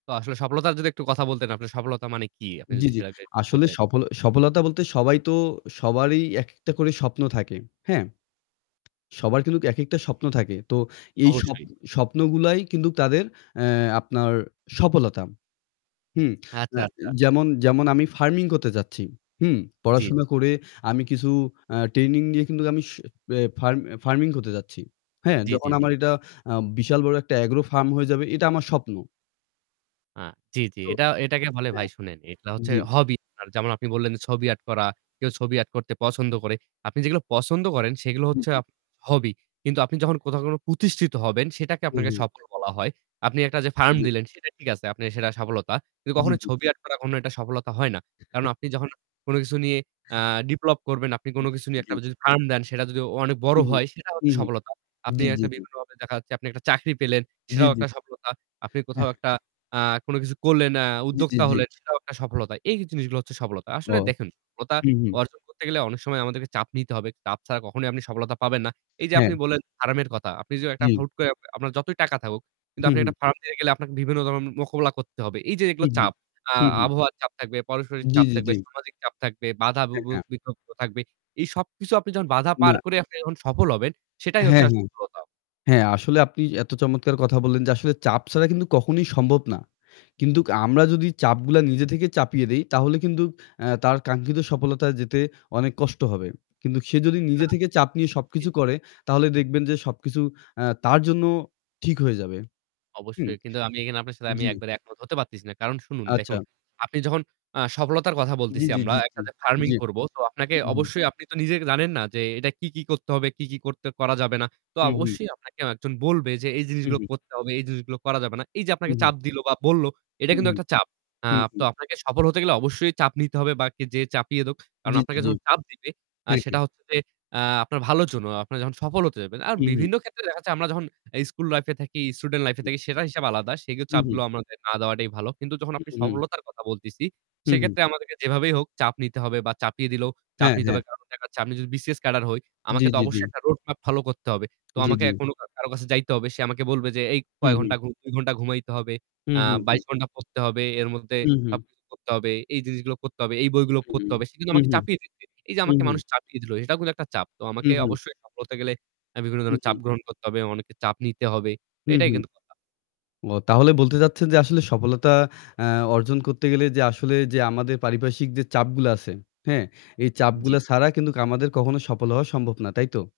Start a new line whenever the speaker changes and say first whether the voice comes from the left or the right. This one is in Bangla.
right: তো আসলে সফলতার যদি একটু কথা বলতেন। আপনার সফলতা মানে কি? আপনি
left: জি,
right: যদি
left: জি,
right: সেটাকে
left: আসলে
right: বলতেন?
left: সফল সফলতা বলতে সবাইতো সবারই এক, একটা করে স্বপ্ন থাকে। হ্যাঁ? সবার কিন্তু এক, একটা
right: জি, জি।
left: স্বপ্ন থাকে। তো এই স্বপ
right: অবশ্যই।
left: স্বপ্নগুলাই কিন্তু তাদের এ্যা আপনার সফলতা। হুম?
right: আচ্ছা,
left: এ্যা
right: আচ্ছা।
left: যেমন যেমন আমি farming করতে চাচ্ছি। হুম?
right: জি।
left: পড়াশোনা করে আমি কিছু আ training নিয়ে কিন্তু আমি স আ ফার farming করতে যাচ্ছি। হ্যাঁ?
right: জি,
left: যখন
right: জি, জি।
left: আমার এটা আ বিশাল বড় একটা agro farm হয়ে যাবে এটা আমার স্বপ্ন।
right: আ জি, জি,
left: তো,
right: এটা এটাকে বলে
left: হ্যাঁ।
right: ভাই শুনেন, এটা হচ্ছে
left: জি।
right: hobby। যেমন আপনি বললেন যে ছবি art করা। কেউ ছবি art করতে পছন্দ করে। আপনি যেগুলো পছন্দ করেন সেগুলো
left: হু,
right: হচ্ছে আ
left: জি।
right: hobby। কিন্তু আপনি যখন কোথাও কোন প্রতিষ্ঠিত হবেন সেটাকে
left: হু,
right: আপনাকে
left: হু।
right: সফল বলা হয়। আপনি একটা যে farm
left: জি।
right: দিলেন সেটা ঠিক আছে, আপনার সেটা সফলতা। কিন্তু
left: জি।
right: কখনোই
left: জি।
right: ছবি art করা কোনো একটা সফলতা হয় না। কারণ
left: [unintelligible]
right: আপনি যখন কোন কিছু নিয়ে, আ ডেভেলপ করবেন, আপনি
left: জি,
right: কোন কিছু
left: জি,
right: নিয়ে একটা
left: জি।
right: যদি farm দেন সেটা যদি অনেক বড়
left: হুম, হুম।
right: হয় সেটা
left: হু,
right: হচ্ছে
left: হুম।
right: সফলতা। আপনি
left: জি, জি,
right: একটা
left: জি।
right: বিভিন্নভাবে দেখা যাচ্ছে আপনি একটা চাকরি পেলেন
left: জি,
right: সেটাও
left: জি।
right: একটা সফলতা। আপনি কোথাও একটা, আ কোন কিছু করলেন, আ
left: জি, জি,
right: উদ্যোক্তা
left: জি।
right: হলেন সেটাও একটা সফলতা। এই জিনিসগুলো হচ্ছে সফলতা। আসলে
left: ওহ।
right: দেখেন সফলতা
left: হু, হু।
right: অর্জন করতে গেলে অনেক সময় আমাদেরকে চাপ নিতে হবে। চাপ ছাড়া কখনোই আপনি সফলতা পাবেন না। এই যে আপনি
left: হ্যাঁ।
right: বললেন farm এর কথা। আপনি যদি একটা
left: জি।
right: হুট করে আপনার যতই টাকা থাকুক কিন্তু
left: হু,
right: আপনি
left: হু।
right: একটা farm দিয়ে গেলে আপনার বিভিন্ন ধরনের মোকাবেলা করতে হবে। এই যে
left: হু,
right: এগুলো
left: হু।
right: চাপ, আ
left: হু, হু।
right: আবহাওয়ার চাপ থাকবে, পারস্পরিক
left: জি,
right: চাপ
left: জি,
right: থাকবে,
left: জি।
right: সামাজিক চাপ থাকবে, বাধা বু
left: হ্যাঁ,
right: বু
left: হ্যাঁ।
right: বিপত্তি থাকবে। এই সবকিছু আপনি যখন বাধা পার
left: না।
right: করে আপনি যখন সফল হবেন সেটাই হচ্ছে
left: হ্যাঁ,
right: আস
left: হ্যাঁ।
right: সফলতা।
left: হ্যাঁ, আসলে আপনি এত চমৎকার কথা বললেন যে আসলে চাপ ছাড়া কিন্তু কখনোই সম্ভব না। কিন্তু আমরা যদি চাপগুলা নিজে থেকে চাপিয়ে দেই তাহলে কিন্তু এ্যা তার কাঙ্ক্ষিত সফলতায় যেতে অনেক কষ্ট হবে। কিন্তু সে যদি
right: না।
left: নিজে থেকে চাপ নিয়ে
right: জি।
left: সবকিছু করে তাহলে দেখবেন যে সবকিছু আ তার জন্য ঠিক হয়ে যাবে। হুম?
right: অবশ্যই কিন্তু আমি এখানে আপনার সাথে আমি
left: জি।
right: একবারে একমত হতে পারতেছি না। কারণ শুনুন দেখুন,
left: আচ্ছা।
right: আপনি যখন আ সফলতার কথা
left: জি,
right: বলতেছি
left: জি,
right: আমরা
left: জি,
right: একটা
left: জি,
right: যে farming
left: জি।
right: করব, তো আপনাকে
left: উ, হু।
right: অবশ্যই আপনি তো নিজে জানেন না যে এটা কি, কি, করতে হবে, কি, কি, করতে করা যাবে না। তো
left: হু, হু।
right: অবশ্যই আপনাকে একজন বলবে যে "এই
left: হু,
right: জিনিসগুলো
left: হু।
right: করতে হবে, এই জিনিসগুলো করা যাবে না।" এই যে
left: হু,
right: আপনাকে
left: হু।
right: চাপ দিল বা বলল এটা
left: হু,
right: কিন্তু একটা চাপ। আ তো
left: হু।
right: আপনাকে সফল হতে গেলে অবশ্যই চাপ নিতে হবে বা কে যে চাপিয়ে দেক। কারণ
left: জি। জি।
right: আপনাকে
left: জি।
right: যখন চাপ দিবে, আ সেটা
left: হ্যাঁ।
right: হচ্ছে যে, আ আপনার ভালোর জন্য। আপনি যখন সফল হতে যাবেন আর
left: হু, হু।
right: বিভিন্ন ক্ষেত্রে দেখা যায় আমরা যখন school life এ থাকি, student life এ থাকি সেটার হিসাব আলাদা। সেই
left: হু,
right: চাপগুলো
left: হু।
right: আমাদের না দেওয়াটাই ভালো। কিন্তু যখন
left: উ,
right: আপনি
left: হু।
right: সফলতার কথা বলতেছি।
left: হু, হু।
right: সেক্ষেত্রে আমাদেরকে যেভাবেই হোক চাপ নিতে হবে বা চাপিয়ে দিলেও চাপ
left: হ্যাঁ,
right: নিতে হবে।
left: হ্যাঁ।
right: কারণ দেখা যাচ্ছে, আমি যদি BCS ক্যাডার হই।
left: জি,
right: আমাকে তো
left: জি, জি।
right: অবশ্যই একটা road map follow করতে হবে। তো
left: জি,
right: আমাকে
left: জি।
right: এ্যা কোনো কারো কাছে যাইতে হবে। সে আমাকে বলবে যে এই
left: হু,
right: কয়
left: হু।
right: ঘণ্টা ঘু ২ ঘণ্টা ঘুমাইতে হবে,
left: হু,
right: আ
left: হু,
right: ২২
left: হু।
right: ঘণ্টা পড়তে হবে, এর মধ্যে
left: হু, হু।
right: সবকিছু করতে হবে, এই জিনিসগুলো করতে হবে, এই বইগুলো
left: হু,
right: পড়তে
left: হু।
right: হবে। সে কিন্তু
left: হু,
right: আমাকে
left: হু।
right: চাপিয়ে দিচ্ছে। এই যে
left: হু,
right: আমাকে
left: হু।
right: মানুষ চাপিয়ে দিল সেটাও কিন্তু একটা চাপ। তো
left: হু,
right: আমাকে
left: হু।
right: অবশ্যই সফল হতে গেলে আমি বিভিন্ন
left: হু,
right: ধরনের চাপ
left: হু।
right: গ্রহণ করতে হবে। অনেকের চাপ নিতে হবে।
left: হু,
right: এটাই
left: হু।
right: কিন্তু কথা।
left: অ তাহলে বলতে চাচ্ছেন যে আসলে সফলতা আ অর্জন করতে গেলে যে আসলে যে, আমাদের পারিপার্শ্বিক যে চাপগুলা আছে, হ্যাঁ? এই
right: জি।
left: চাপগুলা ছাড়া কিন্তু আমাদের কখনো সফল হওয়া সম্ভব না। তাই তো?